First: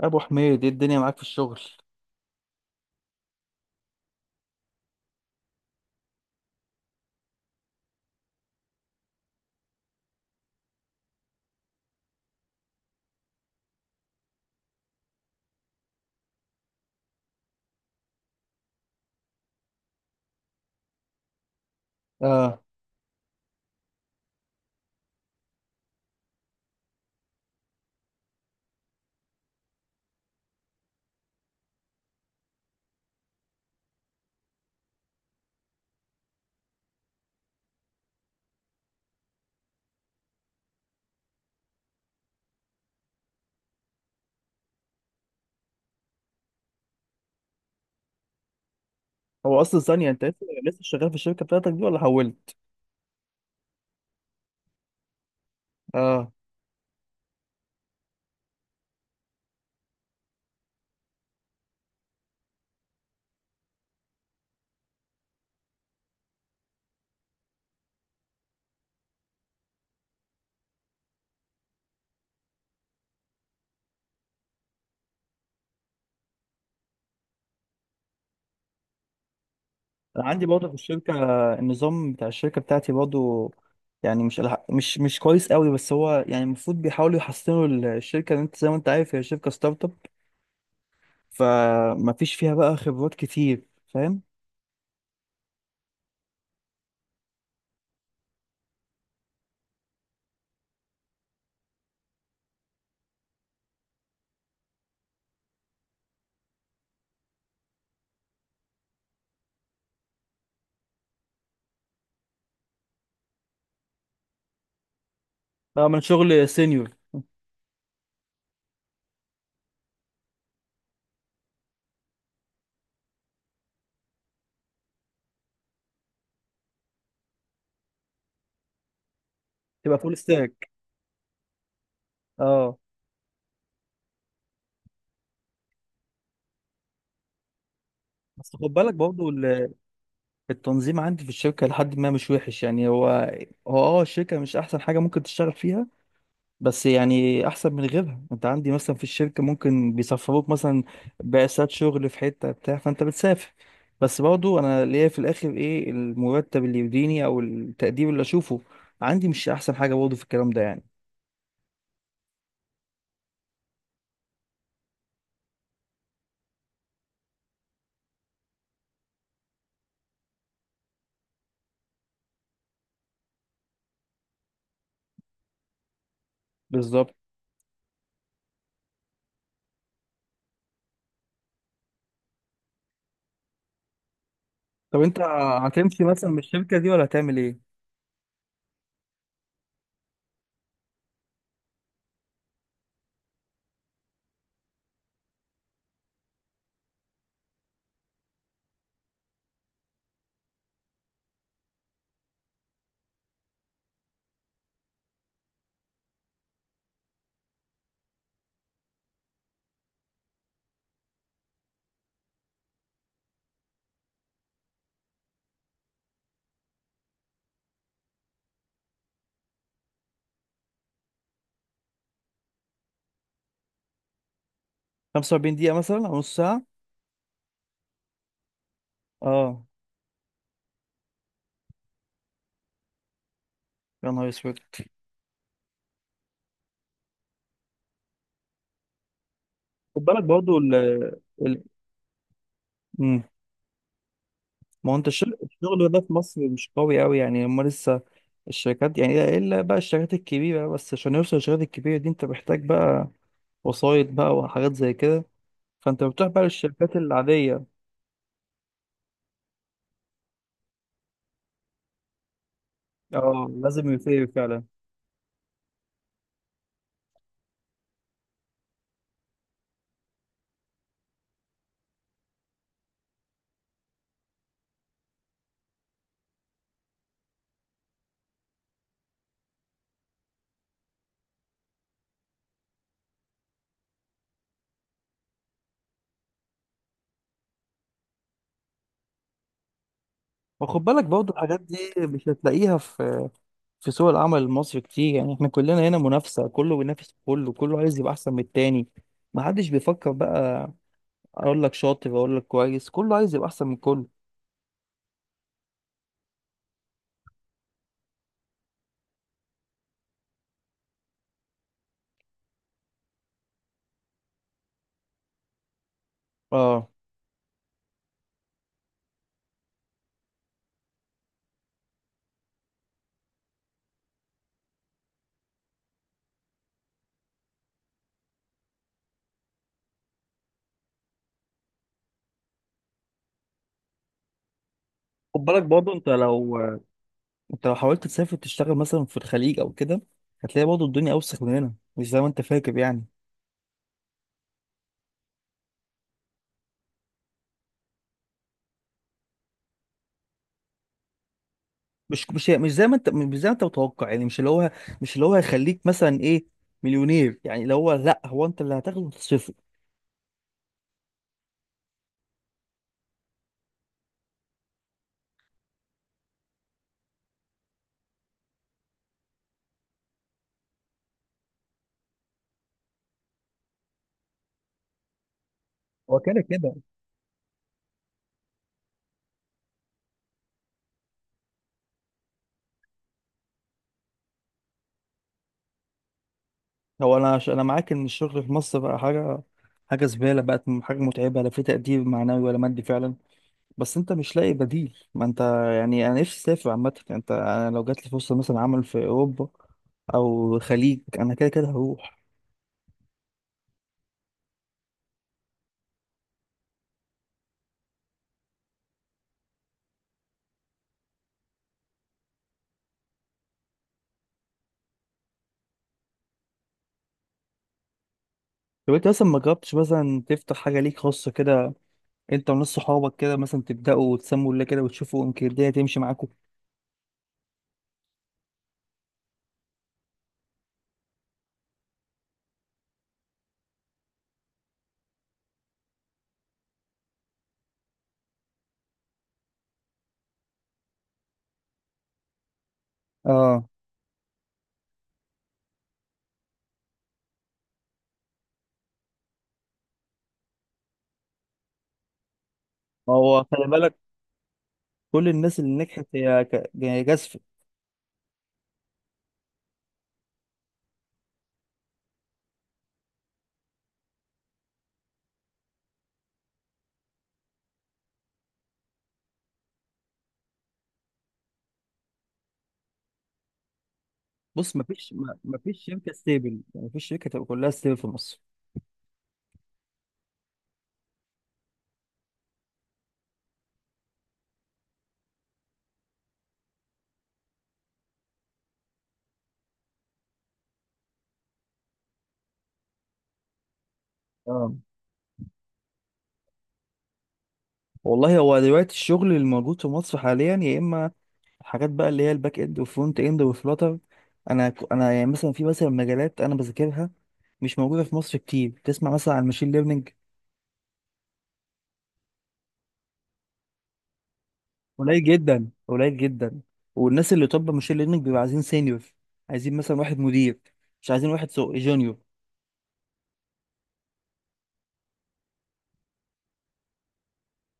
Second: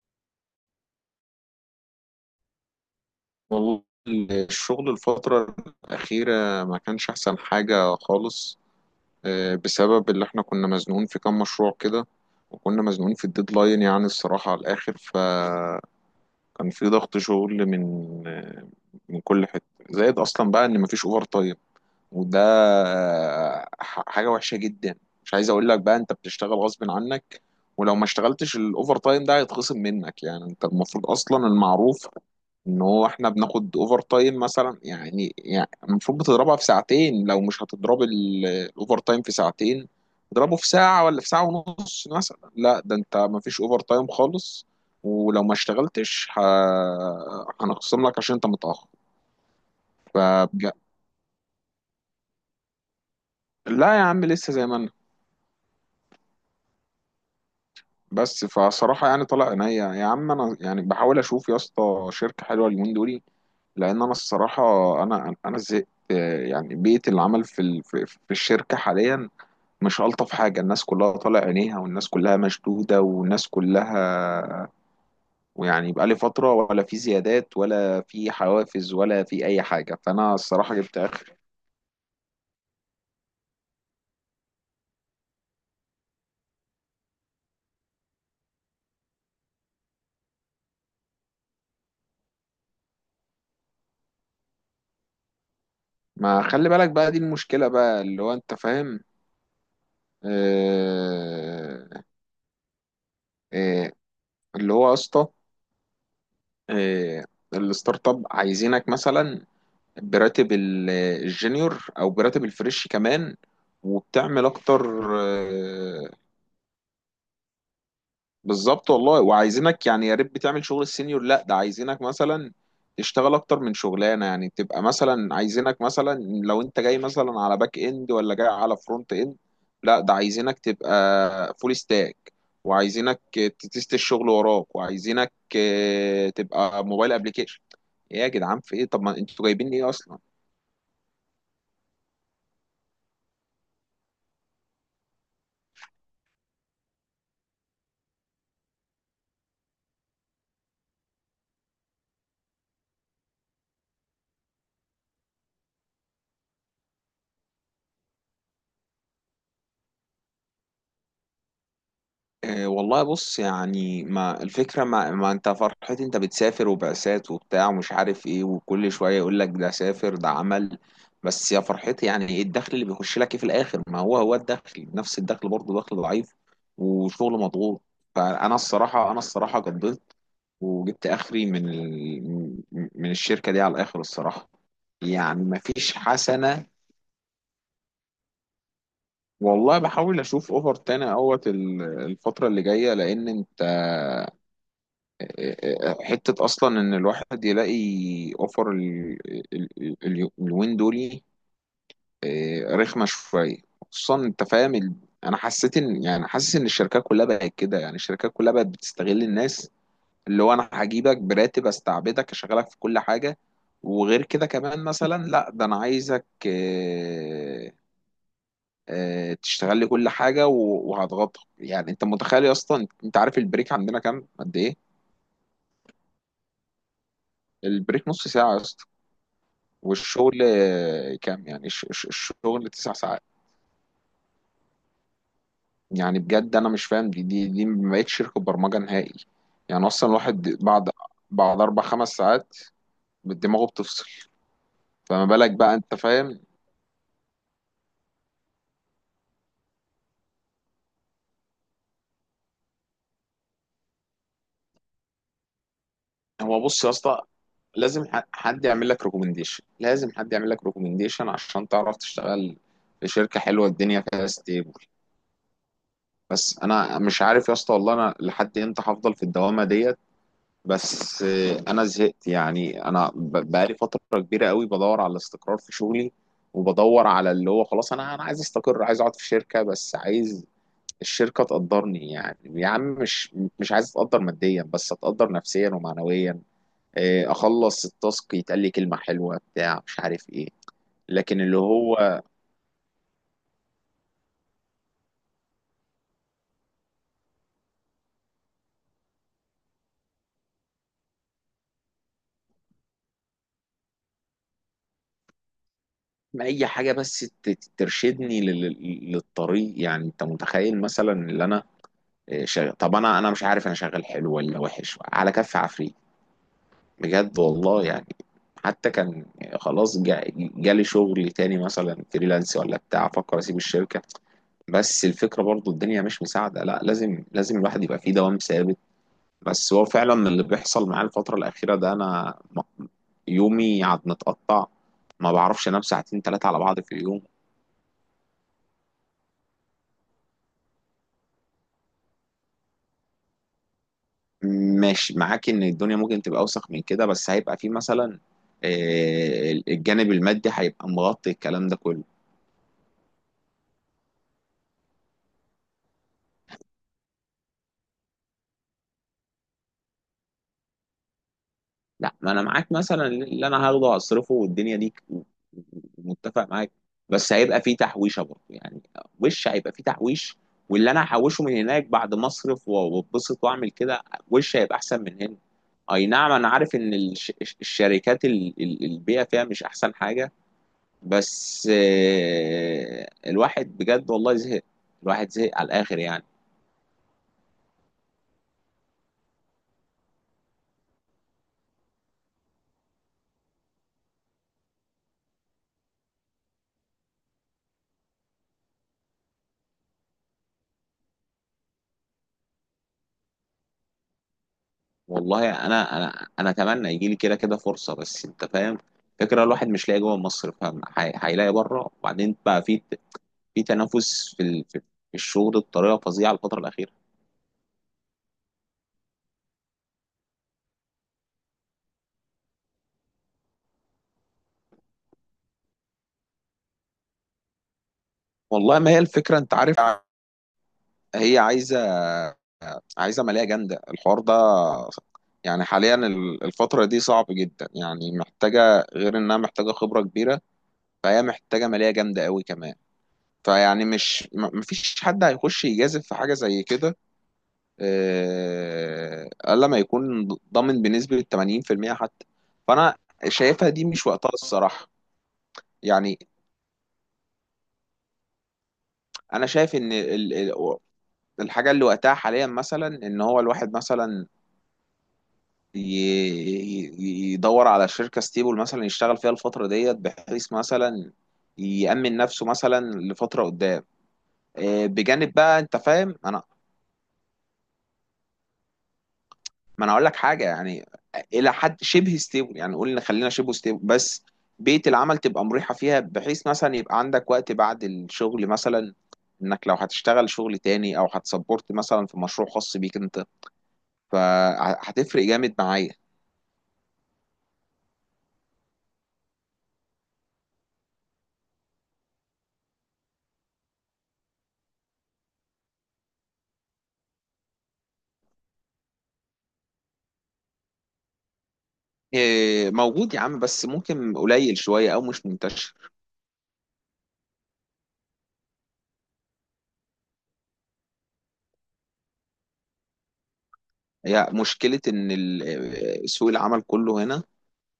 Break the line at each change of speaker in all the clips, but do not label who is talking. ابو حميد، ايه الدنيا معاك في الشغل؟
والله الشغل الفترة الأخيرة ما كانش أحسن حاجة خالص. بسبب اللي احنا كنا مزنوقين في كام مشروع كده، وكنا مزنوقين في الديدلاين، يعني الصراحة على الآخر. فكان في ضغط شغل من آه، من كل حتة، زائد أصلا بقى إن مفيش أوفر تايم. وده
اه.
حاجة وحشة جدا. مش عايز أقول لك بقى أنت بتشتغل غصب عنك، ولو ما اشتغلتش الأوفر تايم ده هيتخصم منك. يعني أنت المفروض أصلا، المعروف ان هو احنا بناخد اوفر تايم مثلا، يعني يعني المفروض بتضربها في ساعتين، لو مش هتضرب الاوفر تايم في ساعتين اضربه في ساعة ولا في ساعة ونص مثلا. لا ده انت مفيش اوفر تايم خالص، ولو ما اشتغلتش هنخصم لك عشان انت متأخر.
هو اصلا ثانيه، انت لسه
فبج...
لسه شغال في الشركه بتاعتك دي ولا حولت؟
لا يا عم، لسه زي ما انا.
اه.
بس فصراحة يعني طلع عينيا يا عم، انا يعني بحاول اشوف يا اسطى شركة حلوة اليومين دول، لان انا الصراحة انا زهقت. يعني بيئة العمل في في الشركة حاليا مش ألطف حاجة. الناس كلها طالع عينيها، والناس كلها مشدودة، والناس كلها، ويعني بقالي فترة ولا في زيادات ولا في حوافز ولا في أي حاجة،
انا
فأنا
عندي برضه في
الصراحة جبت
الشركه،
آخر.
النظام بتاع الشركه بتاعتي برضه يعني مش كويس قوي، بس هو يعني المفروض بيحاولوا يحسنوا الشركه، لأن انت زي ما انت عارف هي شركه ستارت اب، فما فيش فيها بقى خبرات كتير. فاهم؟
ما خلي بالك بقى، دي المشكلة بقى اللي هو أنت فاهم. آه. آه. اللي هو يا اسطى، آه، الستارت اب عايزينك مثلا براتب الجونيور أو براتب الفريش كمان، وبتعمل أكتر.
اه، من
آه،
شغل سينيور.
بالظبط والله. وعايزينك يعني يا ريت بتعمل شغل السينيور، لا ده عايزينك مثلا تشتغل اكتر من شغلانه. يعني تبقى مثلا، عايزينك مثلا لو انت جاي مثلا على باك اند ولا جاي على فرونت اند،
تبقى
لا ده
فول
عايزينك
ستاك.
تبقى فول ستاك،
اه.
وعايزينك تتست الشغل وراك، وعايزينك تبقى موبايل ابلكيشن. ايه يا
بس خد
جدعان في ايه؟
بالك
طب ما
برضه
انتوا جايبين ايه اصلا؟
التنظيم عندي في الشركه لحد ما مش وحش يعني، هو الشركه مش احسن حاجه ممكن تشتغل فيها، بس يعني احسن من غيرها. انت عندي مثلا في الشركه ممكن بيسفروك مثلا بعثات شغل في حته بتاع، فانت بتسافر. بس برضو انا ليا في الاخر ايه المرتب اللي يديني او التقدير اللي اشوفه عندي؟ مش احسن حاجه برضو في الكلام ده يعني.
إيه والله، بص يعني ما الفكرة، ما انت فرحتي انت بتسافر وبعثات وبتاع ومش عارف ايه، وكل شوية يقول لك ده سافر ده عمل. بس يا فرحتي يعني ايه الدخل اللي بيخش لك ايه في الاخر؟ ما هو هو الدخل نفس الدخل برضه، دخل ضعيف
بالظبط.
وشغل مضغوط. فانا الصراحة، انا الصراحة قضيت وجبت اخري من من الشركة دي على الاخر الصراحة،
طب انت
يعني ما فيش
هتمشي مثلا من
حسنة.
الشركه دي ولا هتعمل ايه؟
والله بحاول اشوف اوفر تاني اهوت الفترة اللي جاية، لان انت حتة أصلا إن الواحد يلاقي أوفر ال- اليومين دول رخمة شوية. خصوصا أنت فاهم أنا حسيت إن، يعني حاسس إن الشركات كلها بقت كده. يعني الشركات كلها بقت بتستغل الناس، اللي هو أنا هجيبك براتب أستعبدك أشغلك في كل حاجة، وغير كده كمان مثلا، لا ده أنا عايزك، تشتغل لي كل حاجة وهضغطك. يعني أنت متخيل أصلا، أنت عارف البريك عندنا كام قد إيه؟
45 دقيقه مثلا او نص ساعه.
البريك نص ساعة،
اه.
والشغل كام؟ يعني الشغل تسع ساعات.
يا نهار اسود.
يعني بجد انا مش فاهم، دي ما بقتش شركه برمجه نهائي. يعني
خد
اصلا
بالك
الواحد
برضو ال
بعد، بعد اربع خمس ساعات
ال
دماغه بتفصل.
ما هو انت
فما
الشغل
بالك بقى،
الشغل
انت
ده في
فاهم.
مصر مش قوي قوي يعني، هما لسه الشركات، يعني إيه الا بقى الشركات الكبيره بس. عشان يوصل للشركات الكبيره دي انت محتاج بقى وسايط بقى وحاجات زي كده، فانت بتروح بقى
هو بص يا
للشركات
اسطى،
العاديه.
لازم حد يعمل لك ريكومنديشن، لازم حد يعمل لك ريكومنديشن عشان تعرف تشتغل في شركه
اه،
حلوه
لازم
الدنيا
يفير
فيها
فعلا.
ستيبل. بس انا مش عارف يا اسطى والله، انا لحد امتى هفضل في الدوامه ديت. بس انا زهقت. يعني انا بقالي فتره كبيره قوي بدور على الاستقرار في شغلي، وبدور على اللي هو خلاص، انا عايز استقر، عايز اقعد في شركه، بس عايز الشركه تقدرني. يعني يا عم مش، مش عايز اتقدر ماديا بس، اتقدر نفسيا ومعنويا. اخلص التاسك يتقال لي كلمه حلوه بتاع مش عارف ايه.
وخد بالك برضه
لكن اللي
الحاجات دي
هو
مش هتلاقيها في سوق العمل المصري كتير. يعني احنا كلنا هنا منافسه، كله بينافس كله، كله عايز يبقى احسن من التاني. ما حدش بيفكر بقى اقول لك شاطر اقول لك كويس، كله عايز يبقى احسن من كله.
اي حاجه بس ترشدني للطريق. يعني انت متخيل مثلا اللي انا شغال؟ طب انا مش عارف انا شغال حلو ولا وحش على كف عفريت،
اه.
بجد والله يعني. حتى كان خلاص، جالي شغل تاني مثلا فريلانس ولا بتاع، افكر اسيب الشركه، بس الفكره برضو الدنيا مش مساعده. لا لازم، لازم الواحد يبقى فيه دوام ثابت. بس هو فعلا اللي بيحصل معايا الفتره الاخيره ده، انا يومي عاد متقطع، ما
خد بالك
بعرفش انام
برضه
ساعتين ثلاثه على بعض في اليوم.
انت لو حاولت تسافر تشتغل مثلا في الخليج او كده، هتلاقي برضه الدنيا اوسخ من هنا، مش زي ما انت فاكر يعني.
ماشي معاك ان الدنيا ممكن تبقى اوسخ من كده، بس هيبقى فيه مثلا الجانب المادي هيبقى مغطي الكلام ده كله.
مش زي ما انت متوقع يعني، مش اللي هو هيخليك مثلا ايه، مليونير، يعني اللي هو لا، هو انت اللي هتاخده وتصرفه.
لا ما انا معاك، مثلا اللي انا هاخده هصرفه والدنيا دي، متفق معاك، بس هيبقى فيه تحويشه برضه يعني. وش هيبقى فيه تحويش، واللي انا هحوشه من هناك بعد ما اصرف واتبسط واعمل كده وش هيبقى احسن من هنا. اي
هو
نعم
كده
انا
كده.
عارف ان الشركات، البيئه فيها مش احسن حاجه، بس الواحد بجد والله زهق، الواحد زهق على الاخر يعني.
انا معاك ان الشغل في مصر بقى حاجه، حاجه زباله بقت، حاجه متعبه، لا في تقدير معنوي ولا مادي فعلا، بس انت مش لاقي بديل ما انت. يعني انا نفسي اسافر عامه يعني، انت انا لو جات لي فرصه مثلا عمل في اوروبا او الخليج انا كده كده هروح.
والله انا اتمنى يجي لي كده كده فرصه، بس انت فاهم فكره الواحد مش لاقي جوه مصر فاهم، هيلاقي بره. وبعدين بقى في، في تنافس في في الشغل بطريقه فظيعه الفتره الاخيره.
طب انت مثلا ما جربتش مثلا تفتح حاجة ليك خاصة كده، انت وناس صحابك كده، مثلا تبدأوا تسموا الله كده وتشوفوا يمكن الدنيا تمشي معاكم.
والله ما هي الفكره انت عارف، هي عايزه، عايزه ماليه جامده الحوار ده. يعني حاليا الفتره دي صعب جدا، يعني محتاجه، غير انها محتاجه خبره كبيره، فهي محتاجه ماليه جامده قوي كمان.
اه.
فيعني مش مفيش حد هيخش يجازف في حاجه زي كده. قال لما يكون ضامن بنسبة 80% حتى. فأنا
ما هو خلي
شايفها دي مش
بالك،
وقتها الصراحة.
كل الناس اللي نجحت
يعني
هي هي جازفة.
أنا شايف إن الحاجة اللي وقتها حاليا مثلا إن هو الواحد مثلا يدور على شركة ستيبل مثلا يشتغل فيها الفترة ديت، بحيث مثلا يأمن نفسه مثلا لفترة قدام.
بص، ما فيش،
بجانب
ما ما
بقى أنت
فيش شركة
فاهم أنا،
ستيبل، ما فيش شركة تبقى كلها ستيبل في مصر.
ما انا اقول لك حاجه يعني، الى حد شبه ستيبل. يعني قلنا خلينا شبه ستيبل، بس بيئه العمل تبقى مريحه فيها، بحيث مثلا يبقى عندك وقت بعد الشغل مثلا، انك لو هتشتغل شغل تاني او هتسبورت مثلا في مشروع خاص بيك انت،
اه.
فهتفرق جامد معايا.
والله هو دلوقتي الشغل الموجود في مصر حاليا يا اما حاجات بقى اللي هي الباك اند والفرونت اند والفلاتر. انا انا يعني مثلا في مثلا مجالات انا بذاكرها مش موجودة في مصر كتير، تسمع مثلا عن الماشين ليرنينج.
إيه، موجود يا عم، بس ممكن قليل شويه او
قليل
مش
جدا
منتشر.
قليل جدا. والناس اللي، طب ماشين ليرنينج بيبقى عايزين سينيور، عايزين مثلا واحد مدير، مش عايزين واحد سو جونيور.
هي مشكله ان سوق العمل كله هنا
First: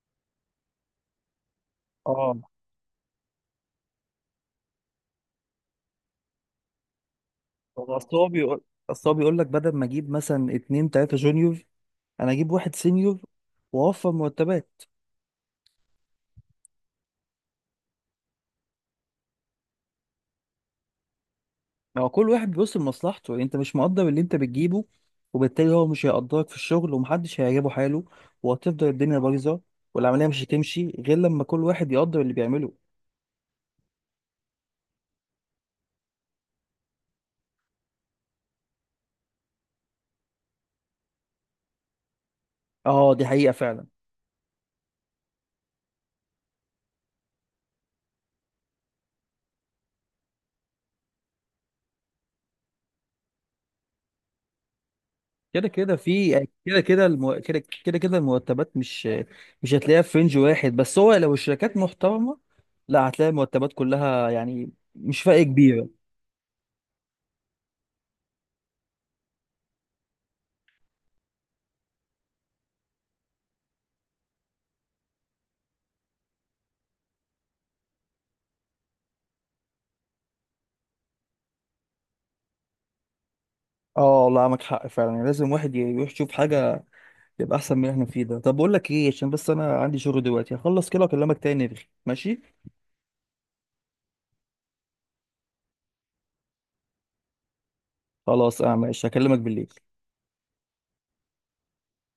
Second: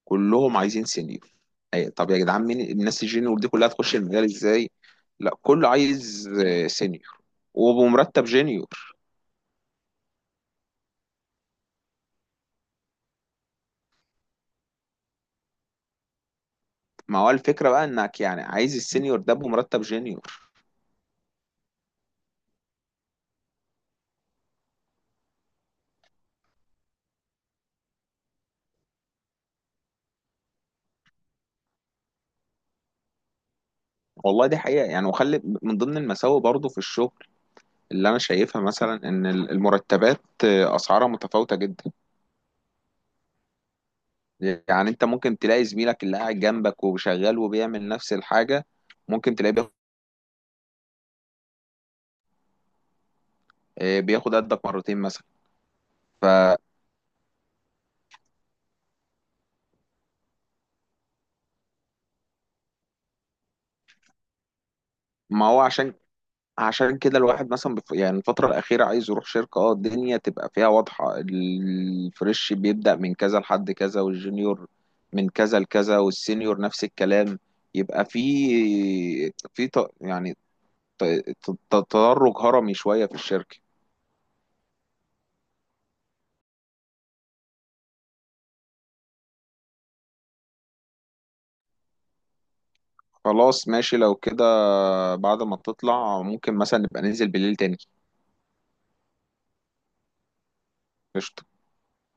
كلهم عايزين سينيور. طب يا
اه.
جدعان مين الناس الجينيور دي كلها تخش المجال ازاي؟ لا كله عايز سينيور،
اصل
وبمرتب
هو بيقول،
جينيور.
اصل هو بيقول لك بدل ما اجيب مثلا اتنين تلاته جونيور انا اجيب واحد سينيور واوفر مرتبات.
ما هو الفكرة بقى انك يعني عايز السينيور ده بمرتب جينيور.
ما هو كل واحد بيبص لمصلحته يعني، انت مش مقدر اللي انت بتجيبه، وبالتالي هو مش هيقدرك في الشغل، ومحدش هيعجبه حاله، وهتفضل الدنيا بايظه. والعمليه مش هتمشي غير لما كل واحد يقدر اللي بيعمله.
والله دي حقيقة يعني. وخلي من ضمن المساوئ برضو في الشغل اللي انا شايفها مثلا، ان المرتبات اسعارها متفاوتة جدا.
اه، دي حقيقه فعلا.
يعني انت ممكن تلاقي زميلك اللي قاعد جنبك وشغال وبيعمل نفس الحاجة، ممكن تلاقيه بياخد بياخد قدك مرتين مثلا.
كده كده في،
فما
كده. كده كده المرتبات مش هتلاقيها في رينج واحد، بس هو لو الشركات محترمة لا هتلاقي المرتبات كلها يعني مش فرق
هو،
كبيرة.
عشان، عشان كده الواحد مثلا يعني الفترة الأخيرة عايز يروح شركة، اه الدنيا تبقى فيها واضحة، الفريش بيبدأ من كذا لحد كذا، والجونيور من كذا لكذا، والسينيور نفس الكلام. يبقى في، في ط... يعني ت... ت- تدرج هرمي شوية في الشركة.
اه. والله معاك حق فعلا، يعني لازم واحد يروح يشوف حاجة يبقى أحسن من اللي احنا فيه ده. طب بقول لك ايه، عشان بس أنا عندي شغل دلوقتي، هخلص كده وأكلمك تاني. ماشي.
خلاص ماشي لو كده، بعد ما تطلع ممكن مثلا نبقى ننزل بالليل تاني.
خلاص. اه ماشي، هكلمك بالليل.
قشطة.